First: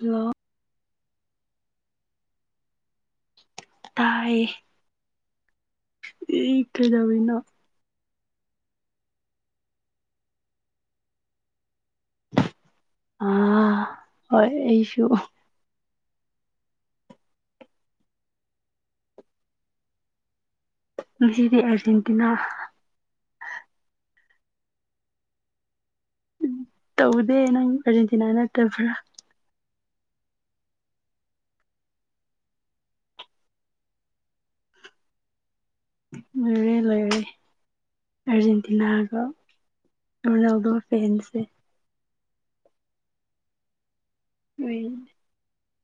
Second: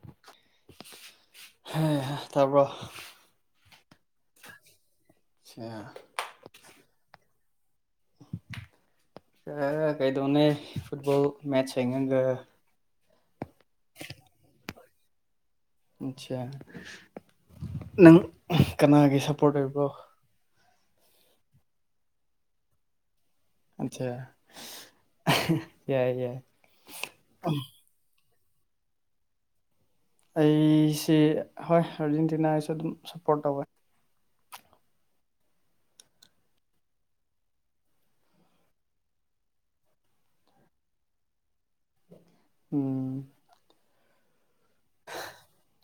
hello ꯍꯩꯍꯥ ꯇꯥꯕ꯭ꯔꯣ ꯇꯥꯏꯌꯦ ꯏ ꯀꯩꯗꯧꯔꯤꯅꯣ ꯑꯥ ꯀꯩꯗꯧꯅꯦ ꯐꯨꯠꯕꯣꯜ ꯃꯦꯁ ꯌꯦꯡꯑꯒꯥ ꯑꯗꯨ ꯑꯆꯥ ꯅꯪ ꯀꯅꯥꯒꯤ ꯁꯞꯄꯣꯔꯠ ꯑꯣꯏꯕ꯭ꯔꯣ ꯉꯖꯤꯗꯤ ꯑꯔꯖꯦꯟꯇꯤꯅꯥ ꯑꯆꯥ ꯎꯝ ꯇꯧꯗꯦ ꯅꯪ ꯑꯔꯖꯦꯟꯇꯤꯅꯥ ꯅꯠꯇꯕ꯭ꯔꯥ ꯑꯩꯁꯤ ꯍꯣꯏ ꯑꯥꯔꯖꯦꯟꯇꯤꯅꯥꯒꯤꯁꯨ ꯑꯗꯨꯝ ꯁꯞꯄꯣꯔꯠ ꯇꯧꯋꯦ ꯂꯩꯔꯦ ꯂꯩꯔꯦ ꯑꯥꯔꯖꯦꯟꯇꯤꯅꯥꯒ ꯔꯣꯅꯥꯜꯗꯣ ꯐꯦꯟꯁꯦ ꯎꯝ ꯎꯨꯏ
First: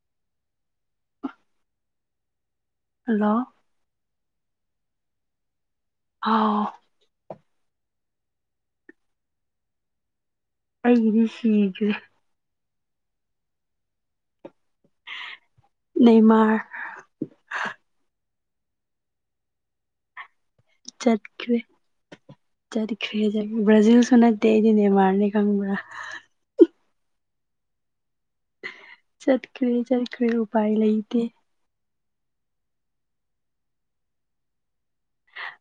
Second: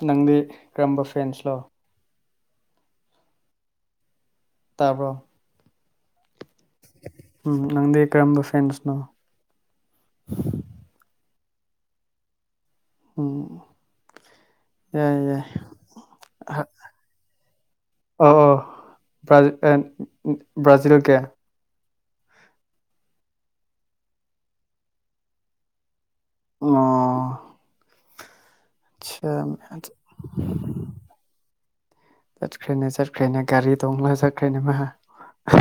ꯅꯪꯗꯤ ꯀꯔꯝꯕ ꯐꯦꯟꯁꯂꯣ ꯍꯜꯂꯣ ꯇꯥꯕ꯭ꯔꯣ ꯑꯥꯎ ꯎꯝ ꯅꯪꯗꯤ ꯀꯔꯝꯕ ꯐꯦꯟꯁꯅꯣ ꯑꯩꯒꯤꯗꯤ ꯁꯤꯈ꯭ꯔꯦ ꯎꯝ ꯌꯥꯏ ꯌꯥꯏ ꯅꯦꯃꯥꯔ ꯑꯣ ꯑꯣ ꯑꯥ ꯕ꯭ꯔꯥꯖꯤꯜꯒꯤ ꯆꯠꯈ꯭ꯔꯦꯖ ꯕ꯭ꯔꯖꯤꯜꯁꯨ ꯅꯠꯇꯦ ꯑꯩꯗꯤ ꯅꯦꯃꯥꯔꯅꯤ ꯀꯪꯕ꯭ꯔꯥ ꯑꯣ ꯆꯠꯈ꯭ꯔꯦ ꯆꯠꯈ꯭ꯔꯦ ꯎꯄꯥꯏ ꯆꯠꯈ꯭ꯔꯦꯅꯦ ꯂꯩꯇꯦ ꯆꯠꯈ꯭ꯔꯦꯅꯦ ꯆꯔꯈ꯭ꯔꯦꯅꯦ ꯒꯥꯔꯤ ꯗꯣꯡꯂ ꯆꯔꯈ꯭ꯔꯦꯅ ꯃꯥ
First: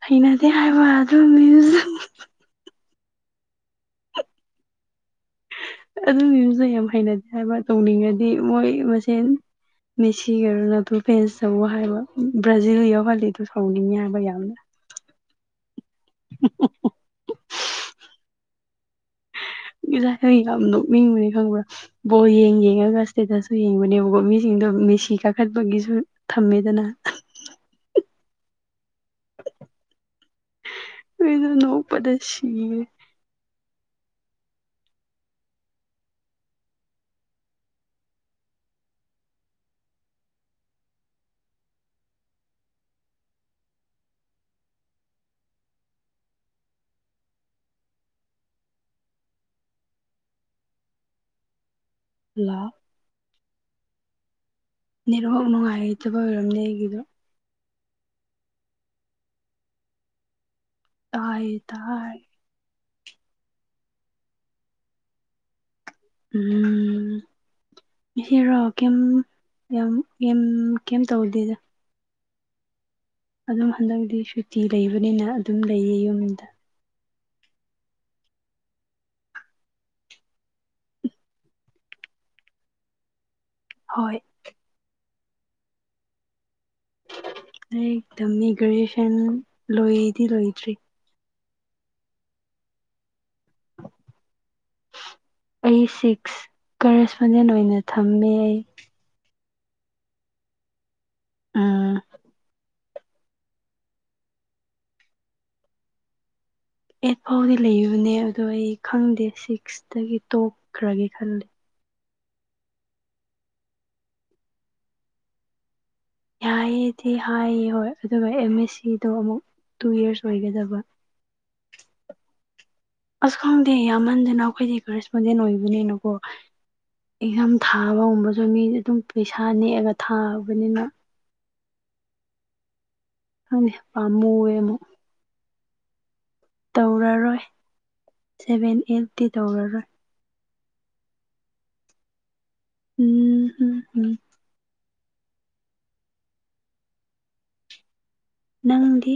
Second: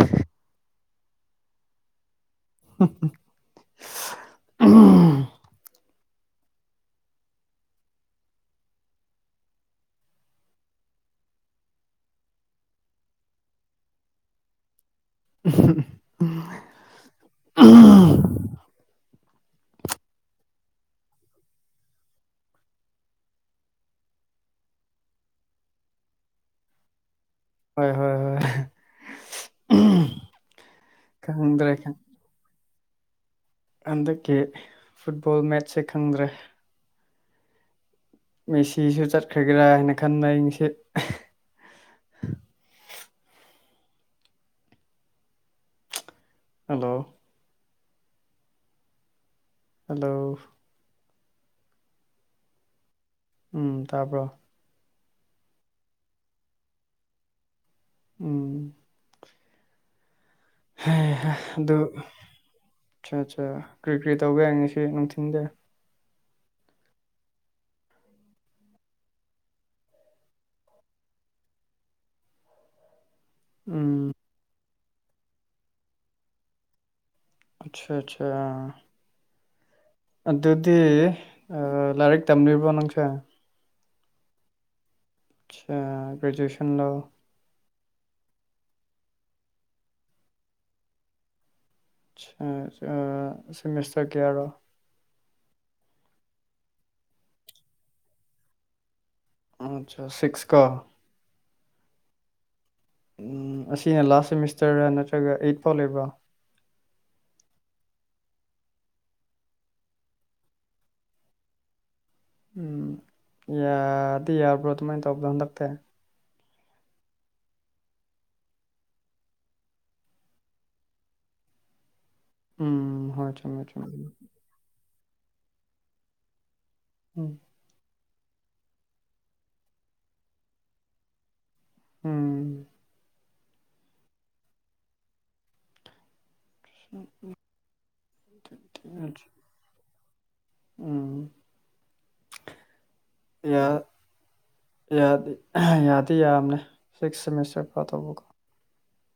ꯍꯩꯅꯗꯦ ꯍꯥꯏꯕ ꯑꯗꯨ ꯃꯤꯃꯁ ꯑꯎꯝ ꯑꯗꯨ ꯃꯤꯝꯁꯗꯨ ꯌꯥꯝ ꯍꯩꯅꯗꯦ ꯍꯥꯏꯕ ꯇꯧꯅꯤꯡꯉꯗꯤ ꯃꯣꯏ ꯃꯁꯦꯟ ꯃꯦꯁꯤꯒ ꯔꯣꯅꯥꯜꯗꯣ ꯐꯦꯟꯁ ꯇꯧꯎ ꯍꯥꯏꯕ ꯕ꯭ꯔꯥꯖꯤꯜ ꯌꯥꯎꯍꯜꯂꯤ ꯑꯗꯨ ꯁꯧꯅꯤꯡꯉꯦ ꯍꯥꯏꯕ ꯌꯥꯝꯅ ꯎꯝ ꯍꯪ [unintelligible] ꯑꯍꯪ ꯉꯁꯥꯏ ꯑꯩ ꯌꯥꯝ ꯅꯣꯛꯅꯤꯡꯕꯅꯤ ꯈꯪꯕ꯭ꯔꯥ ꯕꯣꯜ ꯌꯦꯡ ꯌꯦꯡꯉꯒ ꯏꯁꯇꯦꯇꯁꯁꯨ ꯌꯦꯡꯕꯅꯦꯕꯀꯣ ꯃꯤꯁꯤꯡ ꯗꯣ ꯃꯦꯁꯤ ꯀꯥꯈꯠꯄꯒꯤꯁꯨ ꯊꯝꯃꯦꯗꯅ ꯍꯣꯏ ꯍꯣꯏ ꯍꯣꯏ ꯑꯩꯗꯣ ꯈꯪꯗ꯭ꯔꯦ ꯅꯣꯛꯄꯗ ꯁꯤꯔꯦ ꯍꯟꯗꯛꯀꯤ ꯐꯨꯠꯕꯣꯜ ꯃꯦꯠꯆꯁꯦ ꯈꯪꯗ꯭ꯔꯦ ꯃꯦꯁꯤꯁꯨ ꯆꯠꯈ꯭ꯔꯒꯦꯔꯥ ꯍꯥꯏꯅ ꯈꯟꯕ ꯑꯩꯪꯁꯦ ꯍꯜꯂꯣ ꯍꯜꯂꯣ ꯂꯥꯎ ꯎꯝ ꯇꯥꯕ꯭ꯔꯣ ꯅꯦꯠꯋꯥꯔꯛ ꯅꯨꯡꯉꯥꯏꯇꯕ ꯑꯣꯏꯔꯝꯅꯤ ꯑꯩꯒꯤꯗꯣ ꯎꯝ ꯍꯩꯍꯥ ꯇꯥꯏ ꯑꯗꯨ ꯇꯥꯏ ꯑꯆꯥ ꯑꯆꯥ ꯀ꯭ꯔꯤ ꯀ꯭ꯔꯤ ꯇꯧꯕ ꯌꯥꯏ ꯉꯁꯤ ꯅꯨꯡꯊꯤꯟꯗ ꯎꯝ ꯉꯁꯤꯔꯣ ꯀ꯭ꯌꯝ ꯌꯥꯝ ꯌꯥꯝ ꯀ꯭ꯌꯝ ꯇꯧꯗꯦꯗ ꯑꯗꯨꯝ ꯎꯝ ꯍꯟꯗꯛꯗꯤ ꯁꯨꯇꯤ ꯂꯩꯕꯅꯤꯅ ꯑꯗꯨꯝ ꯂꯩꯌꯦ ꯌꯨꯝꯗ ꯑꯠꯁꯥ ꯑꯠꯁꯥ ꯑꯗꯨꯗꯤ ꯑ ꯂꯥꯏꯔꯤꯛ ꯇꯝꯔꯤꯕ꯭ꯔꯣ ꯅꯪꯁꯦ ꯍꯣꯏ ꯆꯥ ꯒ꯭ꯔꯦꯖꯨꯋꯦꯁꯟ ꯂꯣ ꯂꯥꯏꯔꯤꯛ ꯇꯝꯃꯤ ꯒ꯭ꯔꯦꯖꯨꯋꯦꯁꯟ ꯂꯣꯏꯗꯤ ꯂꯣꯏꯗ꯭ꯔꯤ [unintelligible] ꯁꯤꯃꯤꯁꯇꯔ ꯀꯌꯥꯔꯣ ꯑꯩ ꯁꯤꯛꯁ ꯀꯔꯦꯁꯄꯣꯟꯗꯦꯟꯠ ꯑꯣꯏꯅ ꯊꯝꯃꯦ ꯑꯩ ꯑꯆꯥ ꯁꯤꯛꯁ ꯀꯣ ꯎꯝ ꯎꯝ ꯑꯁꯤꯅ ꯂꯥꯁ ꯁꯦꯃꯤꯁꯇꯔꯔ ꯅꯠꯇ꯭ꯔꯒ ꯑꯩꯠ ꯐꯥꯎ ꯂꯩꯕ꯭ꯔꯥ ꯑꯩꯠ ꯐꯥꯎꯗꯤ ꯂꯩꯕꯅꯦ ꯑꯗꯣ ꯑꯩ ꯈꯪꯗꯦ ꯁꯤꯛꯁꯇꯒꯤ ꯇꯣꯛꯈ꯭ꯔꯒꯦ ꯈꯜꯂꯦ ꯎꯝ ꯌꯥꯗꯤ ꯌꯥꯕ꯭ꯔꯣ ꯑꯗꯨꯃꯥꯏꯟ ꯇꯧꯕꯗꯣ ꯍꯟꯗꯛꯇꯦ ꯌꯥꯌꯦꯗꯤ ꯍꯥꯏꯌꯦ ꯍꯣꯏ ꯑꯗꯨꯒ ꯑꯦꯝ ꯑꯦꯁ ꯁꯤꯗꯣ ꯑꯃꯨꯛ ꯇꯨ ꯌꯔꯁ ꯑꯣꯏꯒꯗꯕ ꯎꯝ ꯍꯣꯏ ꯑꯁ ꯆꯨꯝꯃꯦ ꯈꯪꯗꯦ ꯆꯨꯝꯃꯦ ꯌꯥꯝꯃꯟꯗꯅ ꯑꯈꯣꯏꯗꯤ ꯀꯔꯦꯁꯄꯣꯟꯗꯦꯟꯠ ꯑꯣꯏꯕꯅꯤꯅꯀꯣ ꯎꯝ ꯑꯦꯛꯖꯥꯝ ꯊꯥꯕꯒꯨꯝꯕꯁꯨ ꯃꯤꯗꯤ ꯑꯗꯨꯝ ꯄꯩꯁꯥ ꯅꯦꯛꯑꯒ ꯊꯥꯕꯅꯤꯅ ꯎꯝ ꯈꯪꯗꯦ ꯄꯥꯝꯃꯨꯌꯦ ꯑꯃꯨꯛ ꯇꯧꯔꯔꯣꯏ ꯁꯦꯚꯦꯟ ꯑꯦꯠꯇꯤ ꯇꯧꯔꯔꯣꯏ ꯎꯝ ꯌꯥ ꯎꯝꯍꯝꯍꯝ ꯌꯥꯗꯤ ꯌꯥꯗꯤ ꯌꯥꯝꯅꯦ ꯁꯤꯛꯁ ꯁꯦꯃꯤꯁꯇꯔ ꯄ ꯇꯧꯕꯀꯣ ꯅꯪꯗꯤ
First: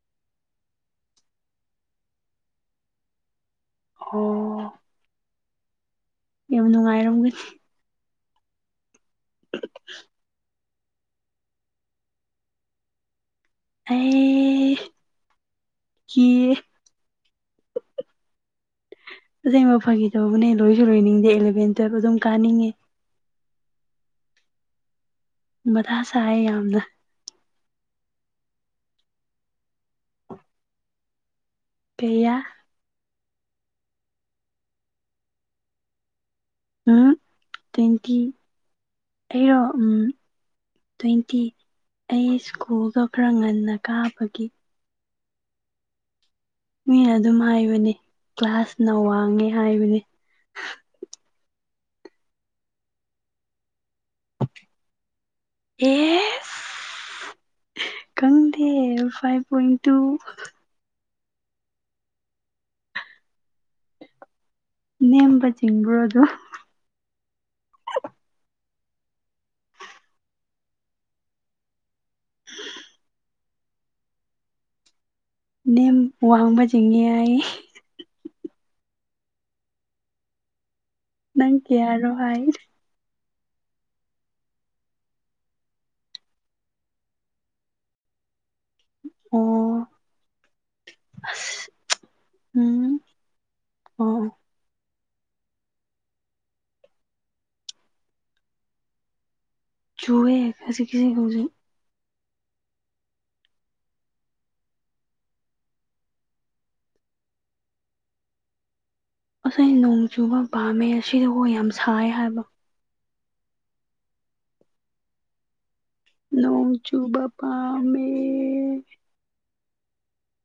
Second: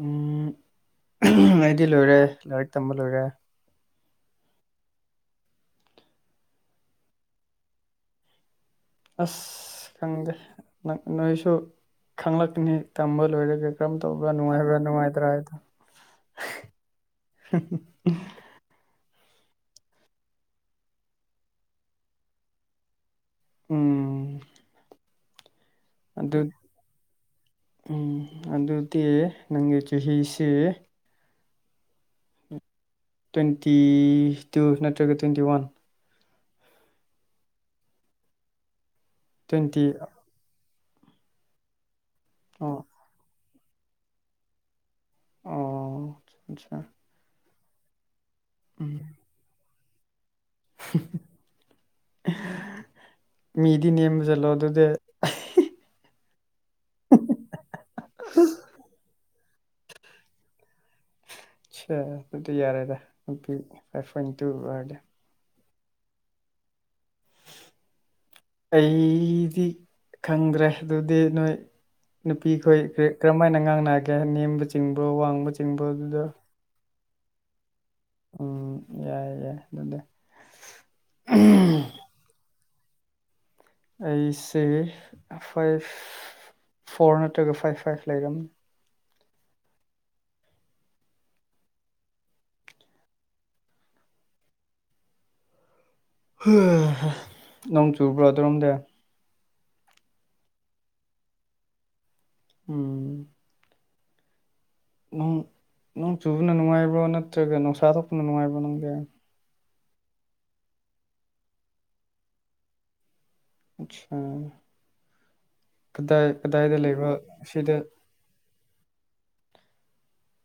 ꯎꯝ ꯑꯩꯗꯤ ꯂꯣꯏꯔꯦ ꯂꯥꯏꯔꯤꯛ ꯇꯝꯕ ꯂꯣꯏꯔꯦ ꯑꯣ ꯌꯥꯝ ꯅꯨꯡꯉꯥꯏꯔꯝꯒꯅꯤ ꯑꯁ ꯈꯪꯗꯦ ꯅꯪ ꯅꯣꯏꯁꯨ ꯈꯪꯂꯛꯀꯅꯤ ꯇꯝꯕ ꯂꯣꯏꯔꯒ ꯀꯔꯝ ꯇꯧꯕ꯭ꯔꯥ ꯑꯩ ꯅꯨꯡꯉꯥꯏꯕ꯭ꯔꯥ ꯅꯨꯡꯉꯥꯏꯇ꯭ꯔꯥ ꯍꯥꯏꯕꯗꯨ ꯀꯤꯌꯦ [unintelligible] ꯑꯁꯦꯡꯕ ꯐꯥꯒꯤ ꯇꯧꯕꯅꯦ ꯂꯣꯏꯁꯨ ꯂꯣꯏꯅꯤꯡꯗꯦ ꯑꯦꯂꯦꯚꯦꯟ ꯇ꯭ꯋꯦꯜꯚ ꯑꯗꯨꯝ ꯀꯥꯅꯤꯡꯉꯦ ꯎꯝ ꯃꯊꯥ ꯑꯗꯨ ꯁꯥꯏꯌꯦ ꯌꯥꯝꯅ ꯎꯝ ꯑꯗꯨꯗꯤ ꯅꯪꯒꯤ ꯆꯍꯤꯁꯤ ꯀꯌꯥ ꯇ꯭ꯋꯦꯟꯇꯤ ꯇꯨ ꯅꯠꯇ꯭ꯔꯒ ꯇ꯭ꯋꯦꯟꯇꯤ ꯋꯥꯟ ꯎꯝꯍꯛ ꯇ꯭ꯋꯦꯟꯇꯤ ꯑꯩꯔꯣ ꯇ꯭ꯋꯦꯟꯇꯤ ꯎꯝ ꯇ꯭ꯋꯦꯟꯇꯤ ꯑꯩ ꯑꯣ ꯁ꯭ꯀꯨꯜꯒ ꯈꯔ ꯉꯟꯅ ꯀꯥꯕꯒꯤ ꯑꯣ ꯑꯆꯥ ꯃꯤꯅ ꯑꯗꯨꯝ ꯍꯥꯏꯕꯅꯤ ꯀ꯭ꯂꯥꯁꯅ ꯋꯥꯡꯉꯦ ꯍꯥꯏꯕꯅꯤ ꯃꯤ ꯗꯤ ꯅꯦꯝꯕ ꯆꯠꯂꯣ ꯑꯗꯨꯗꯤ ꯑꯦꯁ ꯈꯪꯗꯦ ꯐꯥꯏꯐ ꯄꯣꯏꯟ ꯇꯨ ꯑꯠꯁꯥ ꯑꯗꯨꯗꯤ ꯌꯥꯔꯦꯗ [unintelligible] ꯐꯥꯢꯐ ꯄꯣꯢꯟꯠ ꯇꯨ ꯑꯣꯢꯔꯗꯤ ꯢꯟꯕ꯭ꯔꯣ ꯑꯗꯨ ꯑꯩꯗꯤ ꯈꯪꯗ꯭ꯔꯦ ꯑꯗꯨꯗꯤ ꯅꯣꯏ ꯅꯨꯄꯤꯈꯣꯏ ꯀꯔꯤ ꯀꯔꯝꯃꯥꯏꯅ ꯉꯥꯡꯅꯒꯦ ꯅꯦꯝꯕ ꯆꯤꯡ ꯅꯦꯝ ꯋꯥꯡꯕ ꯆꯤꯡꯉꯦ ꯌꯥꯢ ꯎꯝ ꯌꯥꯏ ꯌꯥꯏ ꯑꯗꯨꯗꯤ ꯅꯪ ꯀꯦꯌꯥꯔꯣ ꯍꯥꯏ ꯑꯩꯁꯦ ꯐꯥꯢꯐ ꯐꯣꯔ ꯅꯠꯇ꯭ꯔꯒ ꯐꯥꯏꯐ ꯐꯥꯏꯐ ꯂꯩꯔꯝꯅꯤ ꯑꯣ ꯑꯁ ꯎꯝ ꯑꯣ ꯅꯣꯡ ꯆꯨꯕ꯭ꯔꯣ ꯑꯗꯨꯔꯣꯝꯗ ꯆꯨꯋꯦ ꯈꯖꯤꯛ ꯈꯖꯤꯛ ꯍꯧꯖꯤꯛ ꯎꯝ ꯅꯪ ꯅꯪ ꯆꯨꯕꯅ ꯅꯨꯡꯉꯥꯏꯕ꯭ꯔꯣ ꯅꯠꯇ꯭ꯔꯒ ꯅꯨꯡꯁꯥ ꯊꯣꯛꯄꯅ ꯅꯨꯡꯉꯥꯏꯕ꯭ꯔꯣ ꯅꯪꯗꯤ ꯑꯩ ꯅꯣꯡ ꯆꯨꯕ ꯄꯥꯝꯃꯦ ꯁꯤꯗꯀꯣ ꯌꯥꯝ ꯁꯥꯌꯦ ꯍꯥꯏꯕ ꯑꯠꯁꯥ ꯀꯗꯥꯏ ꯅꯣꯡ ꯀꯗꯥꯏꯗ ꯂꯩꯕ꯭ꯔꯥ ꯆꯨꯕ ꯁꯤꯗ ꯄꯥꯝꯃꯦ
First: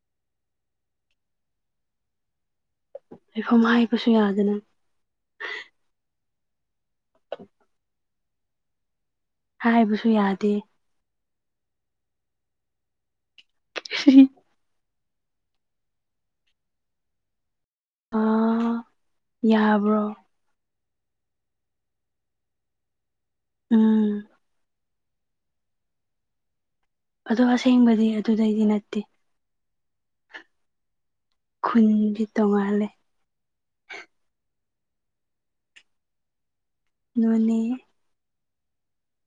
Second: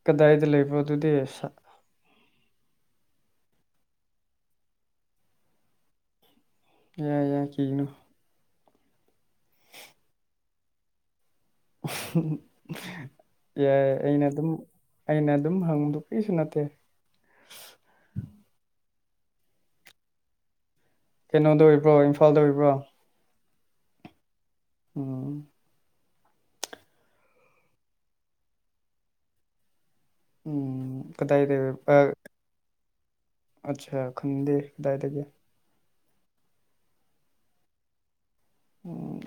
ꯀꯗꯥꯏꯗ ꯂꯩꯕ꯭ꯔꯣ ꯑꯗꯨꯗꯤ ꯁꯥ ꯂꯩꯐꯝ ꯍꯥꯏꯕꯁꯨ ꯌꯥꯗꯅ ꯌꯥꯢ ꯌꯥꯢ ꯀꯤꯒꯅꯨ ꯍꯥꯏꯕꯁꯨ ꯌꯥꯗꯦ ꯌꯥꯏ ꯑꯩꯅ ꯑꯗꯨꯝ ꯑꯩꯅ ꯑꯗꯨꯝ ꯍꯪꯕꯗꯨ ꯀ꯭ꯔꯤꯁꯨ ꯅꯠꯇꯦ ꯑꯥ ꯌꯥꯕ꯭ꯔꯣ ꯀꯩꯅꯣꯗ ꯑꯣꯏꯕ꯭ꯔꯣ ꯏꯝꯐꯥꯜꯗ ꯑꯣꯏꯕ꯭ꯔꯣ ꯎꯝ ꯎꯝ ꯑꯗꯣ ꯑꯁꯦꯡꯕꯗꯤ ꯑꯗꯨꯗꯩꯗꯤ ꯅꯠꯇꯦ ꯎꯝ ꯀꯗꯥꯏꯗ ꯈꯨꯟꯗꯤ [unintelligible] ꯇꯣꯡꯉꯥꯜꯂꯦ ꯑꯠꯁꯥ ꯈꯪꯗꯦ ꯀꯗꯥꯏꯗꯒꯤ ꯅꯣꯅꯦ ꯎꯝ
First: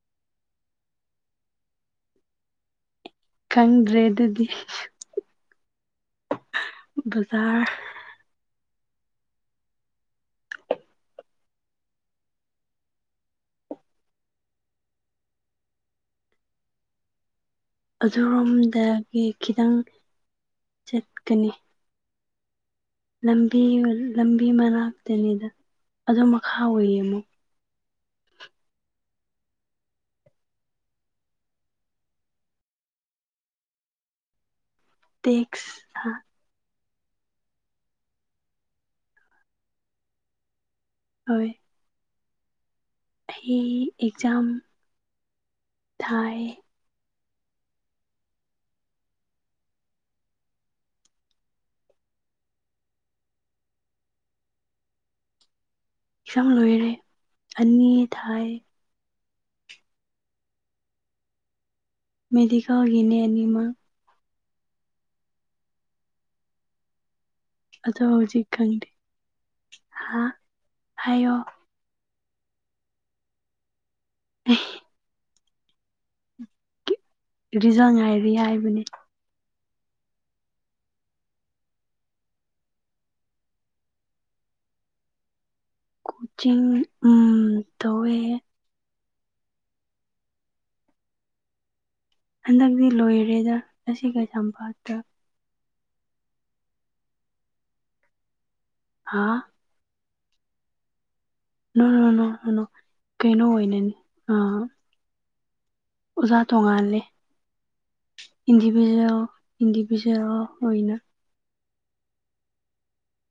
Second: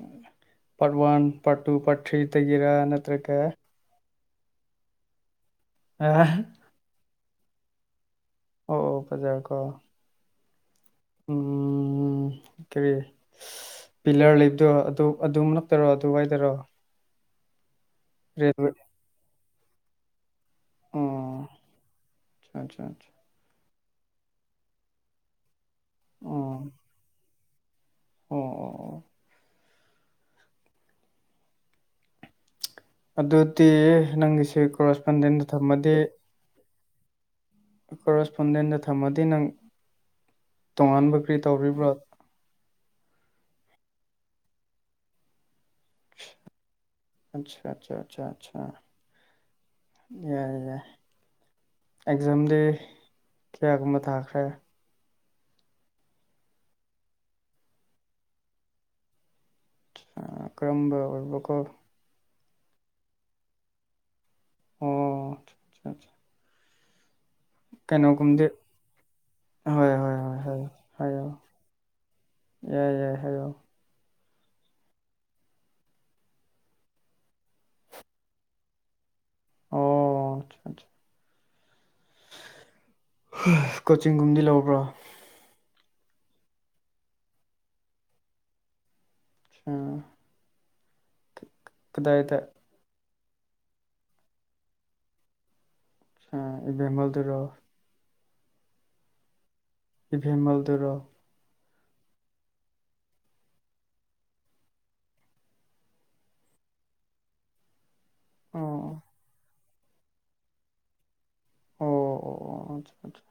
part one part two part three ꯗꯒꯤꯔꯥ ꯅꯠ ꯈꯪꯗ꯭ꯔꯦ ꯑꯗꯨꯗꯤ ꯑꯍꯥ ꯕꯖꯥꯔ ꯑꯣ ꯐꯖꯀꯣ ꯎꯝ ꯎꯝ ꯀꯔꯤ ꯄꯤꯂꯔ ꯂꯩꯕꯗꯣ ꯑꯗꯨ ꯑꯗꯨꯝ ꯅꯛꯇꯔꯣ ꯑꯗꯨꯋꯥꯏꯗꯔꯣ ꯔꯦꯜꯋꯦ ꯑꯗꯨꯔꯣꯝꯗꯒꯤ ꯈꯤꯇꯪ ꯑꯣ ꯆꯠꯀꯅꯤ ꯑꯆꯥ ꯑꯆꯥ ꯂꯝꯕꯤ ꯂꯝꯕꯤ ꯃꯅꯥꯛꯇꯅꯤꯗ ꯑꯗꯨꯝ ꯑꯣ ꯃꯈꯥ ꯑꯣꯏꯌꯦ ꯑꯃꯨꯛ ꯑꯣ ꯑꯣ ꯑꯗꯨꯗꯤ ꯅꯪꯒꯤꯁꯦ ꯀꯣꯔꯦꯁꯄꯟꯗꯦꯟꯗ ꯇꯦꯛꯁ ꯊꯝꯃꯗꯤ ꯀꯣꯔꯦꯁꯄꯣꯟꯗꯦꯟꯗ ꯊꯝꯃꯗꯤ ꯅꯪ ꯇꯣꯉꯥꯟꯕ ꯀꯔꯤ ꯇꯧꯔꯤꯕ꯭ꯔꯣ ꯍꯤ ꯑꯦꯛꯖꯥꯝ ꯊꯥꯏꯌꯦ ꯑꯆꯥ ꯑꯆꯥ ꯑꯆꯥ ꯑꯆꯥ ꯌꯥꯏ ꯌꯥꯏ ꯑꯦꯛꯖꯥꯝꯗꯤ ꯀꯌꯥꯒꯨꯝꯃ ꯊꯥꯈ꯭ꯔꯦ ꯑꯦꯛꯖꯥꯝ ꯂꯣꯏꯔꯦ ꯑꯅꯤ ꯊꯥꯏ ꯑꯥ ꯀꯔꯝꯕ ꯑꯣꯏꯕꯀꯣ ꯃꯦꯗꯤꯀꯜꯒꯤꯅꯦ ꯑꯅꯤꯃꯛ ꯑꯣ ꯑꯁꯥ ꯁꯥ ꯑꯗꯣ ꯍꯧꯖꯤꯛ ꯀꯩꯅꯣꯒꯨꯝꯗꯤ ꯈꯪꯗꯦ ꯍꯣꯏ ꯍꯣꯏ ꯍꯥ ꯍꯣꯏ ꯍꯣꯏ ꯍꯩꯌꯣ ꯍꯥꯏꯌꯣ ꯌꯥꯏ ꯌꯥꯏ ꯍꯥꯏꯌꯣ [unintelligible] ꯔꯤꯖꯜ ꯉꯥꯏꯔꯤ ꯍꯥꯏꯕꯅꯦ ꯑꯣ ꯑꯆꯥ ꯑꯆꯥ ꯀꯣꯆꯤꯡꯒꯨꯝꯗꯤ ꯂꯧꯕ꯭ꯔꯣ ꯀꯣꯆꯤꯡ ꯎꯝ ꯇꯧꯋꯦ ꯑꯁꯥ ꯍꯟꯗꯛꯇꯤ ꯂꯣꯏꯔꯦꯗ ꯉꯁꯤ ꯀꯩꯁꯥꯝꯄꯥꯠꯇ [unintelligible] ꯍꯥꯥ ꯏꯚꯦꯝꯃꯜꯗꯨꯨꯔꯣ ꯅꯣꯅꯣꯅꯣ ꯑꯅꯣ ꯀꯩꯅꯣ ꯑꯣꯏꯅꯅꯤ ꯑꯥ ꯑꯣꯖꯥ ꯇꯣꯉꯥꯜꯂꯦ ꯑꯣ ꯏꯟꯗꯤꯚꯖꯨꯋꯦꯜ ꯏꯟꯗꯤꯚꯖꯨꯋꯦꯜ ꯑꯣꯏꯅ ꯑꯣ ꯑꯣ ꯑꯣ ꯑꯆꯥ ꯑꯠꯆꯥ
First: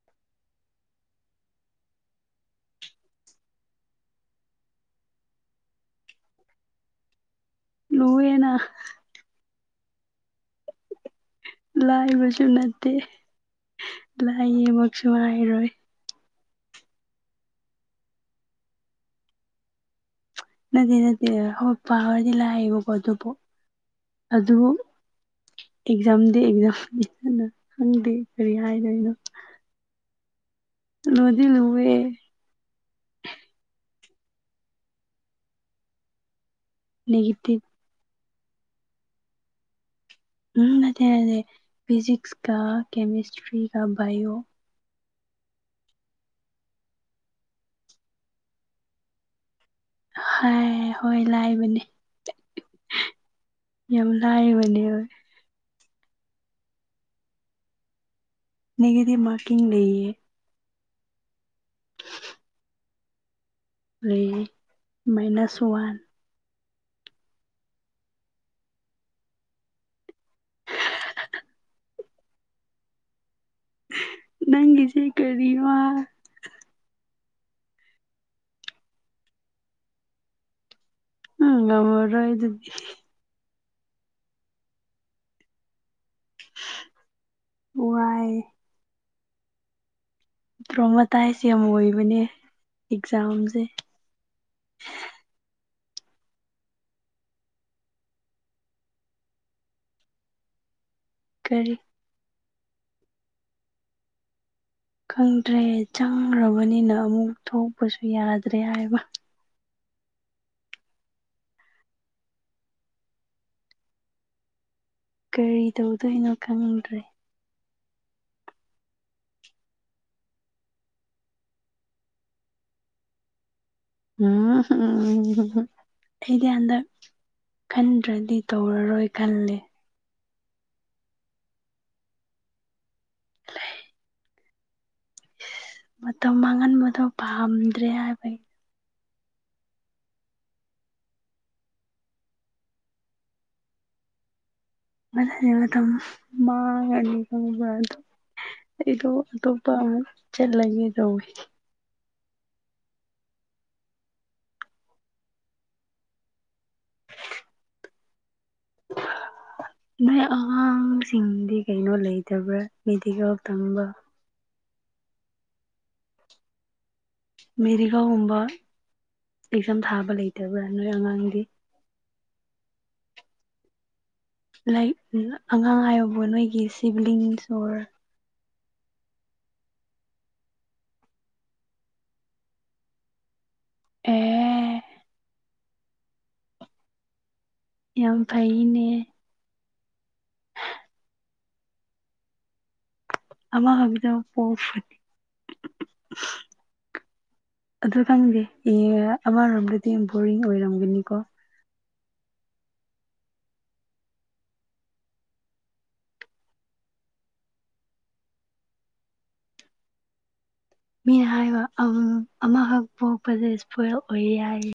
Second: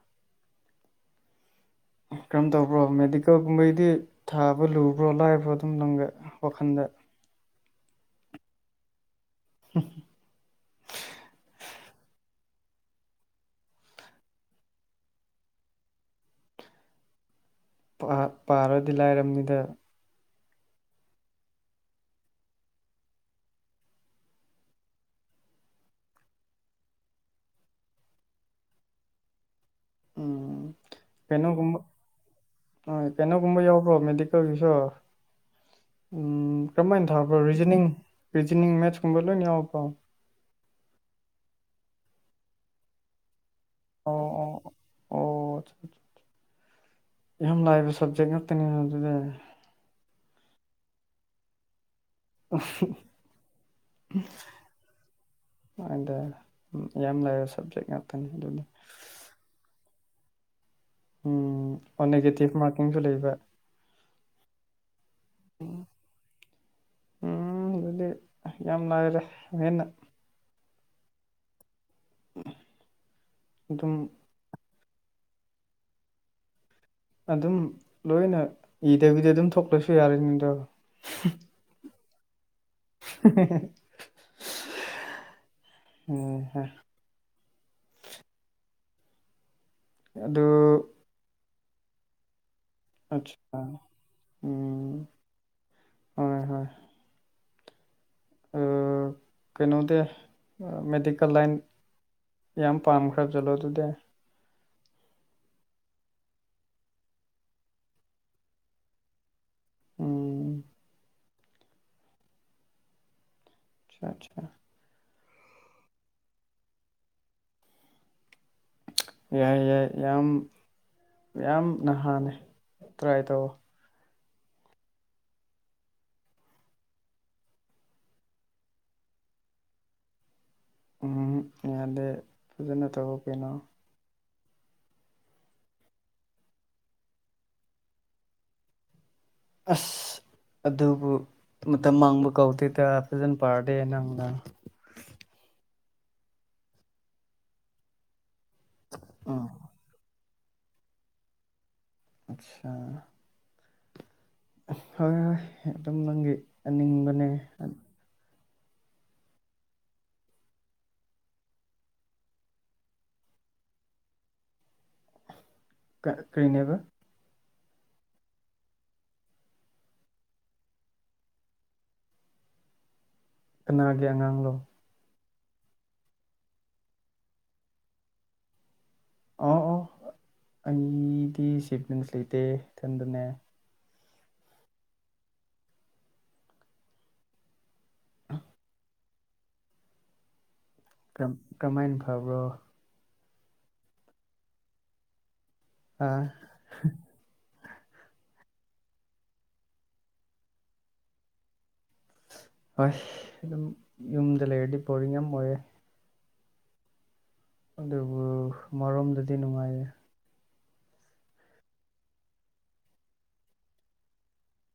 ꯀꯔꯝ ꯇꯧꯕ꯭ꯔꯣ ꯃꯦꯗꯤꯀꯦꯜꯒꯨꯝꯕꯩꯗꯤ ꯊꯥꯕ ꯂꯨꯕ꯭ꯔꯣ ꯂꯥꯏꯕ꯭ꯔꯣ ꯑꯗꯨꯝ ꯅꯪꯒꯤ ꯋꯥꯈꯟꯗ [inaudible] ꯂꯨꯌꯦꯅꯥ [unintelligible] ꯂꯥꯏꯕꯁꯨ ꯅꯠꯇꯦ ꯂꯥꯏꯌꯦꯃꯛꯁꯨ ꯍꯥꯏꯔꯣꯏ ꯄꯥ ꯄꯥꯔꯗꯤ ꯂꯥꯏꯔꯝꯅꯤꯗ ꯅꯠꯇꯦ ꯅꯠꯇꯦ ꯍꯣꯏ ꯄꯥꯕꯗꯤ ꯂꯥꯛꯑꯦꯕꯀꯣ ꯑꯗꯨꯕꯨ ꯑꯗꯨꯕꯨ ꯑꯦꯛꯖꯥꯝꯗꯤ ꯑꯦꯛꯖꯥꯝꯅꯦ ꯗꯅ ꯈꯪꯗꯦ ꯀꯔꯤ ꯍꯥꯏꯗꯣꯏꯅꯣ ꯎꯝ ꯂꯨꯗꯤ ꯂꯨꯋꯦ ꯍꯣꯏ ꯀꯩꯅꯣꯒꯨꯝꯕ ꯌꯥꯎꯕ꯭ꯔꯣ ꯃꯦꯗꯤꯀꯦꯜꯒꯤꯁꯨ ꯎꯝ ꯀꯝꯃꯥꯏꯟ ꯊꯥꯕ꯭ꯔꯣ ꯅꯦꯒꯦꯇꯤꯞ ꯔꯤꯖꯅꯤꯡ ꯔꯤꯖꯅꯤꯡ ꯃꯦꯠꯁꯀꯨꯝꯕ ꯂꯣꯏꯅ ꯌꯥꯎꯕ꯭ꯔꯣ ꯎꯝ ꯅꯠꯇꯦ ꯅꯠꯇꯦ ꯐꯤꯖꯤꯛꯁꯀ ꯀꯦꯃꯤꯁꯇ꯭ꯔꯤꯒ ꯑꯣ ꯕꯥꯏꯑꯣ ꯑꯣ ꯑꯣ ꯌꯥꯝ ꯂꯥꯏꯕ ꯁꯕꯖꯦꯛ ꯉꯥꯛꯇꯅꯤꯅꯦ ꯑꯗꯨꯗꯤ ꯍꯣꯏ ꯍꯣꯏ ꯂꯥꯏꯕꯅꯦ ꯌꯥꯝ ꯂꯥꯏꯕꯅꯦꯕ ꯑꯗ ꯌꯥꯝ ꯂꯥꯏꯕ ꯁꯕꯖꯦꯛ ꯉꯥꯛ ꯅꯒꯦꯇꯤꯚ ꯃꯥꯔꯀꯤꯡ ꯂꯩꯌꯦ ꯎꯝ ꯑꯣ ꯅꯦꯒꯦꯇꯤꯚ ꯃꯥꯔꯀꯤꯡꯁꯨ ꯂꯩꯕ ꯂꯩꯌꯦ ꯃꯥꯏꯅꯁ ꯋꯥꯟ ꯎꯝ ꯑꯗꯨꯗꯤ ꯌꯥꯝ ꯂꯥꯏꯔꯦꯗ ꯍꯦꯟꯅ ꯑꯗꯨꯝ ꯅꯪꯒꯤꯁꯦ ꯀꯔꯤ ꯋꯥ ꯑꯗꯨꯝ ꯂꯣꯏꯅ ꯏꯗꯕꯤꯗ ꯑꯗꯨꯝ ꯊꯣꯛꯂꯁꯨ ꯌꯥꯔꯅꯤ ꯑꯗꯣ ꯑꯥ ꯉꯝꯃꯔꯣꯏ ꯑꯩꯗꯤ [unintelligible] ꯋꯥꯏ ꯑꯗꯨ ꯁꯤ ꯑꯦꯝ ꯑꯣꯏꯕꯅꯦ ꯑꯆꯥ ꯑꯦꯛꯖꯥꯝꯁꯦ ꯎꯝ ꯍꯣꯏ ꯍꯣꯏ ꯑꯥ ꯀꯩꯅꯣꯗꯤ ꯃꯦꯗꯤꯀꯦꯜ ꯂꯥꯏꯟ ꯀꯔꯤ ꯌꯥꯝ ꯄꯥꯝꯈ꯭ꯔꯕ ꯆꯠꯂꯣ ꯑꯗꯨꯗꯤ ꯈꯪꯗ꯭ꯔꯦ ꯆꯪꯈ꯭ꯔꯕꯅꯤꯅ ꯑꯃꯨꯛ ꯊꯣꯛꯄꯁꯨ ꯌꯥꯔꯗ꯭ꯔꯦ ꯍꯥꯏꯕ ꯎꯝ ꯑꯁꯥ ꯑꯆꯥ ꯀꯔꯤ ꯇꯧꯗꯣꯏꯅꯣ ꯈꯪꯗ꯭ꯔꯦ ꯌꯥꯏ ꯌꯥꯏ ꯌꯥꯝ ꯌꯥꯝ ꯅꯍꯥꯅꯦ ꯇ꯭ꯔꯥꯏ ꯇꯧꯑꯣ ꯎꯝ ꯍꯝ ꯑꯩꯗꯤ ꯍꯟꯗꯛ ꯈꯟꯗ꯭ꯔꯗꯤ ꯇꯧꯔꯔꯣꯏ ꯈꯜꯂꯦ ꯎꯝ ꯌꯥꯗꯦ ꯐꯖꯅ ꯇꯧ ꯀꯩꯅꯣ ꯃꯇꯝ ꯃꯥꯡꯍꯟꯕꯗꯣ ꯄꯥꯝꯗ꯭ꯔꯦ ꯍꯥꯏꯕꯒꯤ ꯑꯁ ꯑꯗꯨꯕꯨ ꯃꯇꯝ ꯃꯥꯡꯕ ꯀꯧꯗꯦꯗ ꯐꯖꯅ ꯄꯥꯔꯗꯤ ꯅꯪꯅ [unintelligible] ꯑꯩꯗꯣ ꯎꯝ ꯑꯇꯣꯞꯄ ꯑꯃꯨꯛ ꯆꯠꯂꯒꯦ ꯇꯧꯋꯤ ꯑꯆꯥ ꯍꯣꯏ ꯍꯣꯏ ꯑꯗꯨꯝ ꯅꯪꯒꯤ ꯑꯅꯤꯡꯕꯅꯦ [unintelligible] ꯅꯣꯏ ꯑꯉꯥꯡꯁꯤꯡꯗꯤ ꯀꯩꯅꯣ ꯂꯩꯇꯕ꯭ꯔꯥ ꯃꯦꯗꯤꯀꯦꯜ ꯇꯝꯕ ꯀꯩ ꯀꯩꯅꯦꯕ ꯃꯦꯔꯤꯀꯦꯜ ꯒꯨꯝꯕ ꯑꯦꯛꯖꯥꯝ ꯊꯥꯕ ꯂꯩꯇꯕ꯭ꯔꯥ ꯅꯣꯏ ꯑꯉꯥꯡꯗꯤ ꯀꯅꯥꯒꯤ ꯑꯉꯥꯡꯂꯣ ꯂꯥꯏꯛ ꯑꯉꯥꯡ ꯍꯥꯏꯕꯕꯨ ꯅꯣꯏꯒꯤ ꯁꯤꯚꯂꯤꯡꯁ ꯑꯣꯔ ꯑꯣ ꯑꯣ ꯑꯅꯤꯗꯤ ꯁꯤꯞꯦꯟꯁ ꯂꯩꯇꯦ ꯏꯊꯟꯗꯅꯦ ꯑꯦ ꯌꯥꯝ ꯐꯩꯅꯦ ꯀꯃꯥꯏꯅ ꯐꯕ꯭ꯔꯣ ꯑꯃ ꯈꯛꯇ ꯄꯣꯛꯄꯒꯤ ꯑꯥ ꯑꯗꯨ ꯈꯪꯗꯦ ꯌꯦꯡꯔ꯭ꯒꯥ ꯑꯃꯔꯣꯝꯗꯗꯤ ꯕꯣꯔꯤꯡ ꯑꯣꯏꯔꯝꯒꯅꯤꯀꯣ ꯍꯣꯏ ꯑꯗꯨꯝ ꯌꯨꯝꯗ ꯂꯩꯔꯗꯤ ꯄꯣꯔꯤꯡ ꯌꯥꯝ ꯑꯣꯏꯌꯦ ꯑꯗꯨꯕꯨ ꯃꯔꯣꯝꯗꯗꯤ ꯅꯨꯡꯉꯥꯏꯌꯦ ꯃꯤꯅ ꯍꯥꯏꯕ [unintelligible] ꯑꯃꯈꯛ ꯄꯣꯛꯄꯖꯦ ꯏꯁꯄꫭꯏꯜ ꯑꯣꯏꯌꯦ ꯍꯥꯏꯌꯦ